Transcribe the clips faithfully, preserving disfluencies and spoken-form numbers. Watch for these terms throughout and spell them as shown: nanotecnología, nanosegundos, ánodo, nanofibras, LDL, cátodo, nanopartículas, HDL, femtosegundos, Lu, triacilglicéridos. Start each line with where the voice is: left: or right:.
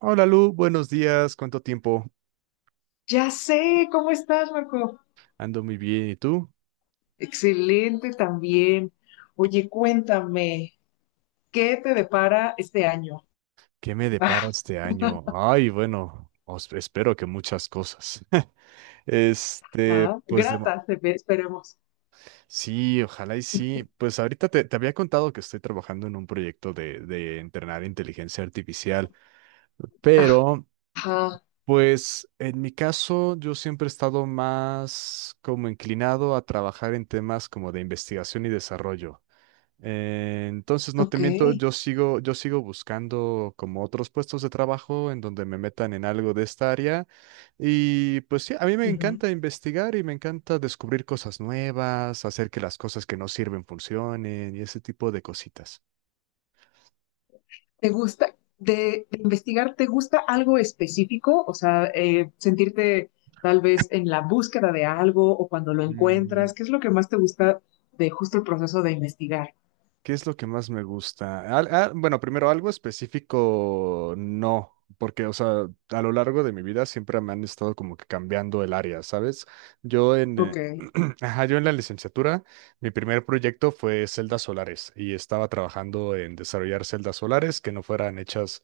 right: Hola Lu, buenos días, ¿cuánto tiempo?
left: Ya sé, ¿cómo estás, Marco?
right: Ando muy bien, ¿y tú?
left: Excelente también.
right: ¿Qué
left: Oye, cuéntame, ¿qué te depara este año?
right: me depara este año? Ay, bueno, os- espero que muchas cosas. Este,
left: Ajá,
right: pues de, mo-
left: grata, se ve, esperemos.
right: sí, ojalá y sí. Pues ahorita te, te había contado que estoy trabajando en un proyecto de, de entrenar inteligencia artificial, pero
left: Ajá,
right: pues en mi caso yo siempre he estado más como inclinado a trabajar en temas como de investigación y desarrollo. Eh, entonces, no te
left: ok.
right: miento, yo sigo, yo sigo buscando como otros puestos de trabajo en donde me metan en algo de esta área. Y pues sí, a mí me
left: Ujú.
right: encanta investigar y me encanta descubrir cosas nuevas, hacer que las cosas que no sirven funcionen y ese tipo de cositas.
left: ¿Te gusta, de, de investigar, te gusta algo específico? O sea, eh, sentirte tal vez en la búsqueda de algo o cuando lo encuentras,
right: Mm.
left: ¿qué es lo que más te gusta de justo el proceso de investigar?
right: ¿Qué es lo que más me gusta? Al- ah, bueno, primero algo específico, no, porque, o sea, a lo largo de mi vida siempre me han estado como que cambiando el área, ¿sabes? Yo en, eh,
left: Ok.
right: ajá, yo en la licenciatura, mi primer proyecto fue celdas solares y estaba trabajando en desarrollar celdas solares que no fueran hechas,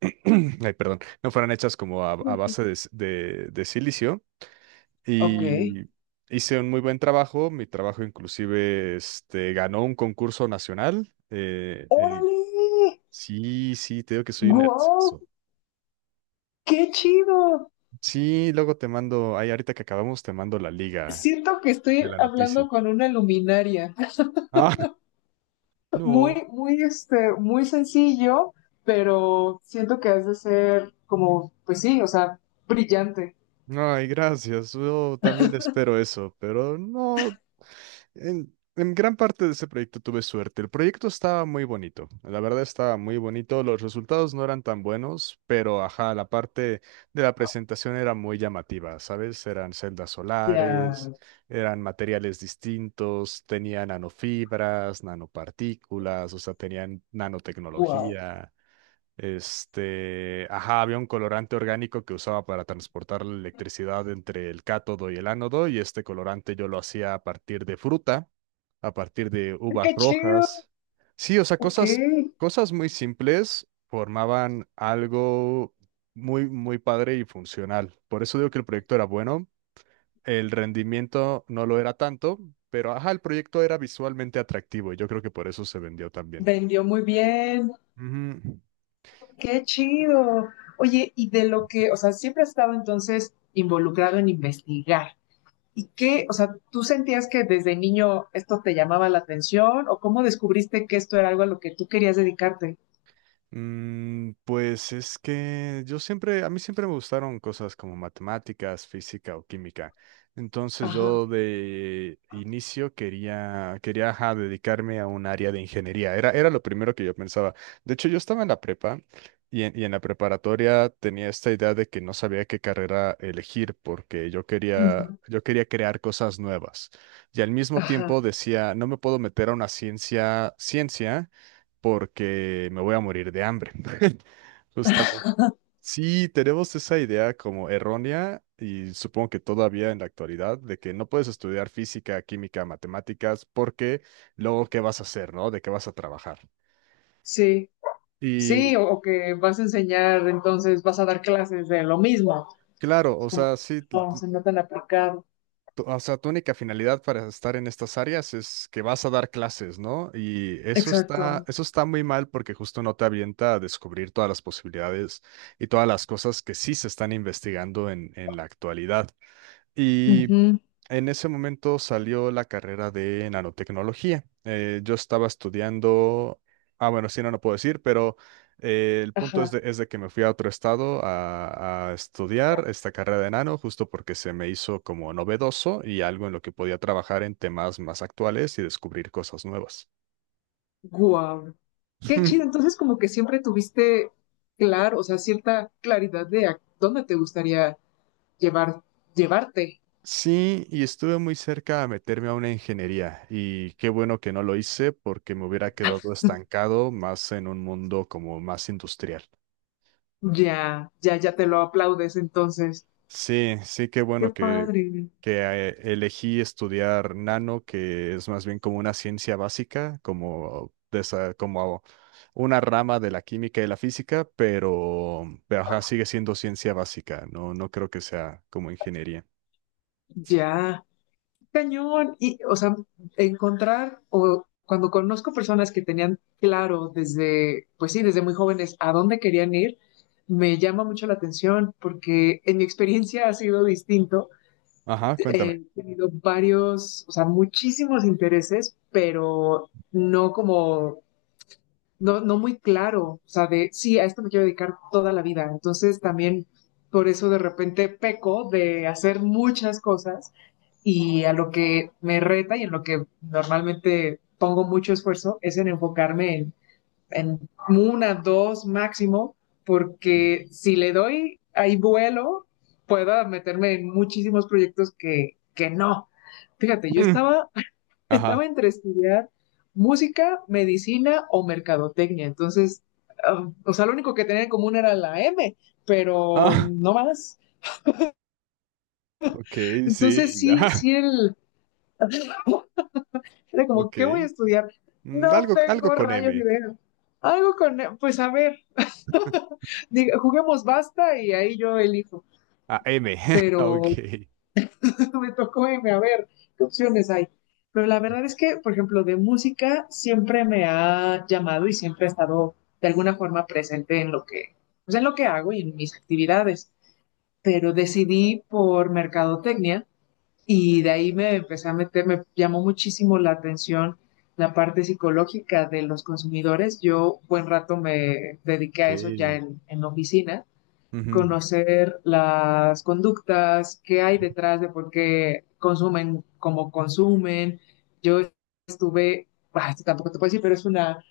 right: ay, perdón, no fueran hechas como a, a base de, s- de de silicio
left: Ok.
right: y hice un muy buen trabajo. Mi trabajo inclusive este, ganó un concurso nacional. Eh, eh,
left: ¡Órale!
right: sí, sí, te digo que soy un
left: Wow.
right: nerdazo.
left: ¡Qué chido!
right: Sí, luego te mando, ay, ahorita que acabamos te mando la liga
left: Siento que
right: de
left: estoy
right: la noticia.
left: hablando con una luminaria.
right: Ah, no.
left: Muy, muy, este, muy sencillo, pero siento que has de ser como, pues sí, o sea, brillante.
right: Ay, gracias. Yo también espero eso, pero no. En, en gran parte de ese proyecto tuve suerte. El proyecto estaba muy bonito, la verdad estaba muy bonito. Los resultados no eran tan buenos, pero ajá, la parte de la presentación era muy llamativa, ¿sabes? Eran celdas solares,
left: Ya,
right: eran materiales distintos, tenían nanofibras, nanopartículas, o sea, tenían
left: wow.
right: nanotecnología. Este, ajá, había un colorante orgánico que usaba para transportar la electricidad entre el cátodo y el ánodo, y este colorante yo lo hacía a partir de fruta, a partir de uvas
left: ¡Qué chido!
right: rojas. Sí, o sea,
left: Ok,
right: cosas, cosas muy simples formaban algo muy, muy padre y funcional. Por eso digo que el proyecto era bueno. El rendimiento no lo era tanto, pero ajá, el proyecto era visualmente atractivo y yo creo que por eso se vendió también.
left: vendió muy bien.
right: Ujú.
left: ¡Qué chido! Oye, y de lo que, o sea, siempre has estado entonces involucrado en investigar. ¿Y qué, o sea, tú sentías que desde niño esto te llamaba la atención o cómo descubriste que esto era algo a lo que tú querías dedicarte?
right: Mm, pues es que yo siempre, a mí siempre me gustaron cosas como matemáticas, física o química. Entonces
left: Ajá.
right: yo de inicio quería, quería ajá, dedicarme a un área de ingeniería. Era, era lo primero que yo pensaba. De hecho, yo estaba en la prepa y en, y en la preparatoria tenía esta idea de que no sabía qué carrera elegir porque yo quería,
left: Ujú.
right: yo quería crear cosas nuevas. Y al mismo tiempo
left: Ajá,
right: decía, no me puedo meter a una ciencia, ciencia porque me voy a morir de hambre. Justamente. Sí, tenemos esa idea como errónea y supongo que todavía en la actualidad de que no puedes estudiar física, química, matemáticas porque luego qué vas a hacer, ¿no? ¿De qué vas a trabajar?
left: sí,
right: Y
left: sí, o, o que vas a enseñar, entonces vas a dar clases de lo mismo,
right: claro, o
left: como
right: sea, sí,
left: no, se nota tan aplicado.
right: tu- o sea, tu única finalidad para estar en estas áreas es que vas a dar clases, ¿no? Y eso está,
left: Exacto.
right: eso está muy mal porque justo no te avienta a descubrir todas las posibilidades y todas las cosas que sí se están investigando en, en la actualidad. Y
left: Ujú.
right: en ese momento salió la carrera de nanotecnología. Eh, yo estaba estudiando, ah, bueno, sí, no, no puedo decir, pero eh, el punto es de,
left: Ajá,
right: es de que me fui a otro estado a, a estudiar esta carrera de nano, justo porque se me hizo como novedoso y algo en lo que podía trabajar en temas más actuales y descubrir cosas nuevas.
left: guau. Qué chido, entonces como que siempre tuviste claro, o sea, cierta claridad de a dónde te gustaría llevar, llevarte.
right: Sí, y estuve muy cerca a meterme a una ingeniería y qué bueno que no lo hice porque me hubiera quedado estancado más en un mundo como más industrial.
left: Ya, ya, ya te lo aplaudes entonces.
right: Sí, sí, qué
left: Qué
right: bueno que,
left: padre.
right: que ah, eh, elegí estudiar nano, que es más bien como una ciencia básica, como, de esa- como una rama de la química y la física, pero, pero ajá, sigue siendo ciencia básica, no, no creo que sea como ingeniería.
left: Ya, cañón. Y, o sea, encontrar o cuando conozco personas que tenían claro desde, pues sí, desde muy jóvenes a dónde querían ir, me llama mucho la atención porque en mi experiencia ha sido distinto.
right: Ajá, cuéntame.
left: He tenido varios, o sea, muchísimos intereses, pero no como no, no muy claro, o sea, de sí, a esto me quiero dedicar toda la vida. Entonces también por eso de repente peco de hacer muchas cosas y a lo que me reta y en lo que normalmente pongo mucho esfuerzo es en enfocarme en, en una, dos máximo,
right: Mm,
left: porque si le doy ahí vuelo, puedo meterme en muchísimos proyectos que, que no. Fíjate, yo estaba estaba
right: ajá.
left: entre estudiar música, medicina o mercadotecnia. Entonces, ah, o sea, lo único que tenía en común era la M, pero no más.
right: Ok, sí,
left: Entonces,
right: ya.
left: sí, sí, el… Era como,
right: Ok.
left: ¿qué voy a estudiar?
right: Mm,
left: No
right: algo, algo
left: tengo
right: con
left: rayos de
right: M.
left: idea. Algo con… E, pues a ver, diga, juguemos basta y ahí yo elijo.
right: Ah, M.
left: Pero
right: Ok.
left: me tocó irme a ver qué opciones hay. Pero la verdad es que, por ejemplo, de música siempre me ha llamado y siempre ha estado de alguna forma presente en lo que, pues en lo que hago y en mis actividades. Pero decidí por mercadotecnia y de ahí me empecé a meter, me llamó muchísimo la atención la parte psicológica de los consumidores. Yo buen rato me dediqué
right: Ok.
left: a eso ya en, en oficina,
right: Ujú,
left: conocer las conductas, qué hay detrás de por qué consumen como consumen. Yo estuve, bah, esto tampoco te puedo decir, pero es una,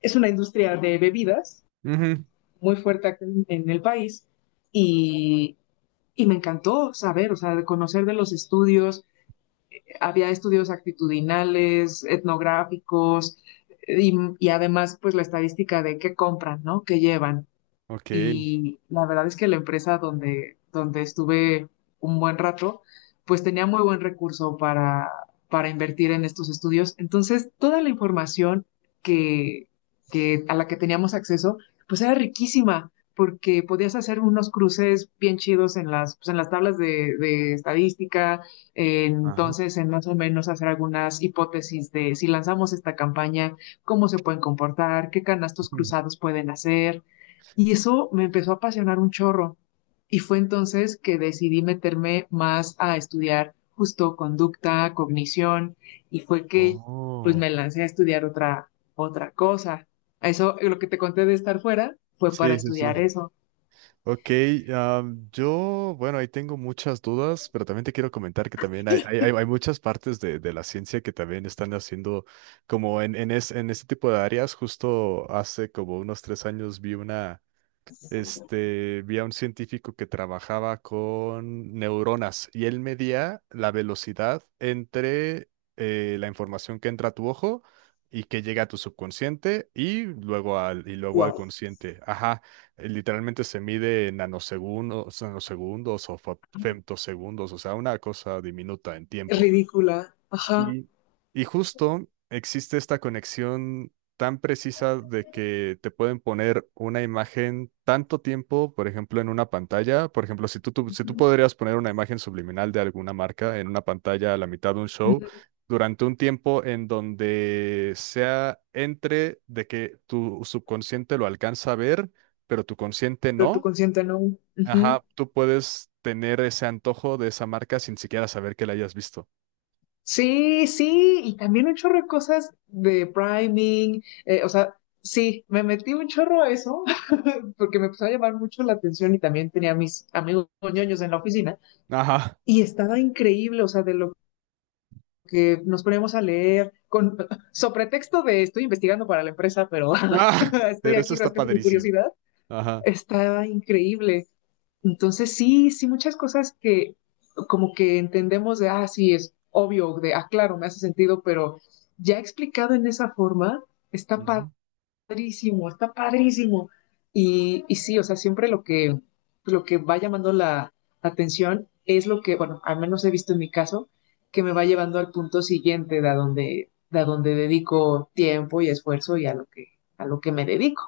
left: es una industria de bebidas
right: ujú,
left: muy fuerte acá en, en el país y, y me encantó saber, o sea, de conocer de los estudios. Había estudios actitudinales, etnográficos y, y además pues la estadística de qué compran, ¿no? ¿Qué llevan?
right: ok.
left: Y la verdad es que la empresa donde, donde estuve un buen rato, pues tenía muy buen recurso para, para invertir en estos estudios. Entonces, toda la información que, que a la que teníamos acceso, pues era riquísima, porque podías hacer unos cruces bien chidos en las, pues, en las tablas de, de estadística, eh,
right: Ajá.
left: entonces en más o menos hacer algunas hipótesis de si lanzamos esta campaña, cómo se pueden comportar, qué canastos
right: Mm.
left: cruzados pueden hacer, y eso me empezó a apasionar un chorro. Y fue entonces que decidí meterme más a estudiar justo conducta, cognición, y fue que pues
right: Oh.
left: me lancé a estudiar otra, otra cosa. Eso, lo que te conté de estar fuera, fue para
right: Sí, sí, sí.
left: estudiar eso.
right: Ok, am, yo, bueno, ahí tengo muchas dudas, pero también te quiero comentar que también hay, hay, hay hay muchas partes de, de la ciencia que también están haciendo como en, en, es- en este tipo de áreas. Justo hace como unos tres años vi una este, vi a un científico que trabajaba con neuronas y él medía la velocidad entre eh, la información que entra a tu ojo y que llega a tu subconsciente y luego al, y luego al
left: Wow,
right: consciente. Ajá, eh, literalmente se mide en nanosegundos, nanosegundos o fa- femtosegundos, o sea, una cosa diminuta en tiempo.
left: ridícula. Ajá.
right: Sí, y justo existe esta conexión tan precisa de que te pueden poner una imagen tanto tiempo, por ejemplo, en una pantalla. Por ejemplo, si tú, tú- si tú
left: Ujú.
right: podrías poner una imagen subliminal de alguna marca en una pantalla a la mitad de un show, durante un tiempo en donde sea entre de que tu subconsciente lo alcanza a ver, pero tu consciente
left: Pero tu
right: no,
left: consciente no. Ujú.
right: ajá, tú puedes tener ese antojo de esa marca sin siquiera saber que la hayas visto.
left: Sí, sí, y también un chorro de cosas de priming, eh, o sea, sí, me metí un chorro a eso porque me empezó a llamar mucho la atención y también tenía a mis amigos ñoños en la oficina
right: Ajá.
left: y estaba increíble, o sea, de lo que nos poníamos a leer con sobre texto de estoy investigando para la empresa, pero
right: Ah,
left: estoy
right: pero eso
left: aquí
right: está
left: rascando mi
right: padrísimo.
left: curiosidad,
right: Ajá.
left: estaba increíble. Entonces, sí, sí, muchas cosas que como que entendemos de, ah, sí, es obvio, de, ah, claro, me hace sentido, pero ya explicado en esa forma, está
right: Ujú.
left: padrísimo, está padrísimo. Y, y sí, o sea, siempre lo que, lo que va llamando la atención es lo que, bueno, al menos he visto en mi caso, que me va llevando al punto siguiente de a donde, de a donde dedico tiempo y esfuerzo y a lo que, a lo que me dedico.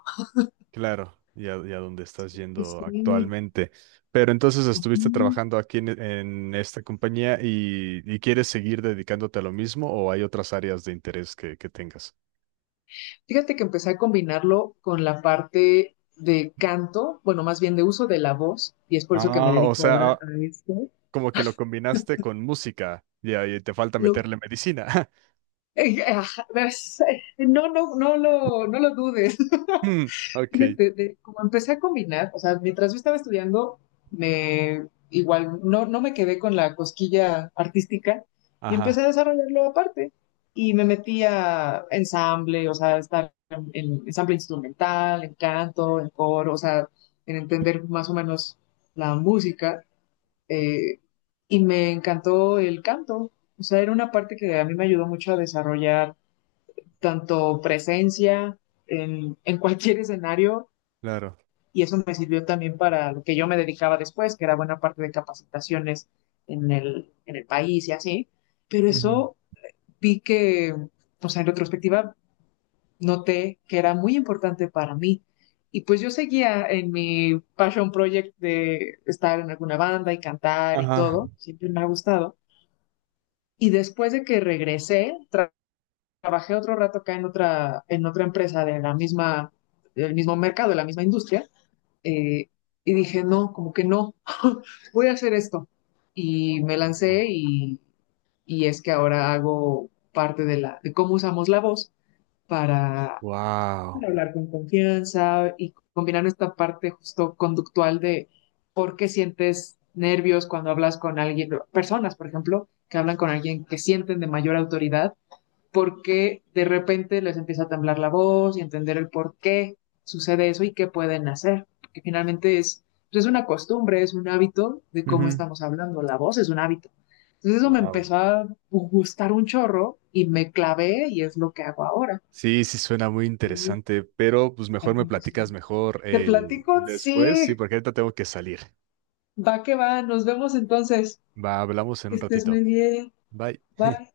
right: Claro, y a, y a dónde estás yendo
left: Sí.
right: actualmente. Pero entonces estuviste
left: Ujú.
right: trabajando aquí en, en esta compañía y, y quieres seguir dedicándote a lo mismo o hay otras áreas de interés que, que tengas.
left: Fíjate que empecé a combinarlo con la parte de canto, bueno, más bien de uso de la voz, y es por eso que me
right: Ah, o
left: dedico
right: sea,
left: ahora
right: ah,
left: a esto.
right: como que lo combinaste con música y ahí te falta
left: Lo,
right: meterle medicina.
left: eh, ajá, ves, eh, no, no, no lo, no lo dudes.
right: Hmm, ok.
left: Fíjate, de- como empecé a combinar, o sea, mientras yo estaba estudiando, me igual no, no me quedé con la cosquilla artística y empecé
right: Ajá,
left: a desarrollarlo aparte. Y me metí a ensamble, o sea, estar en, en ensamble instrumental, en canto, en coro, o sea, en entender más o menos la música. eh, y me encantó el canto, o sea, era una parte que a mí me ayudó mucho a desarrollar tanto presencia en, en cualquier escenario
right: claro.
left: y eso me sirvió también para lo que yo me dedicaba después, que era buena parte de capacitaciones en el, en el país y así, pero
right: Ujú,
left: eso vi que, o sea, en retrospectiva noté que era muy importante para mí. Y pues yo seguía en mi passion project de estar en alguna banda y cantar y
right: ajá.
left: todo, siempre me ha gustado. Y después de que regresé, tra trabajé otro rato acá en otra, en otra empresa de la misma, del mismo mercado, de la misma industria, eh, y dije, no, como que no, voy a hacer esto. Y me lancé y, y es que ahora hago parte de, la, de cómo usamos la voz para
right: Wow.
left: hablar con confianza y combinar esta parte justo conductual de por qué sientes nervios cuando hablas con alguien, personas, por ejemplo, que hablan con alguien que sienten de mayor autoridad, por qué de repente les empieza a temblar la voz y entender el por qué sucede eso y qué pueden hacer. Porque finalmente es, pues es una costumbre, es un hábito de cómo estamos hablando. La voz es un hábito. Entonces eso me
right: Wow.
left: empezó a gustar un chorro y me clavé y es lo que hago ahora.
right: Sí, sí suena muy interesante, pero pues mejor me platicas mejor
left: Te
right: eh,
left: platico,
right: después, sí,
left: sí,
right: porque ahorita tengo que salir.
left: va que va, nos vemos entonces.
right: Va, hablamos en
left: Que
right: un
left: estés muy
right: ratito.
left: bien,
right: Bye.
left: bye.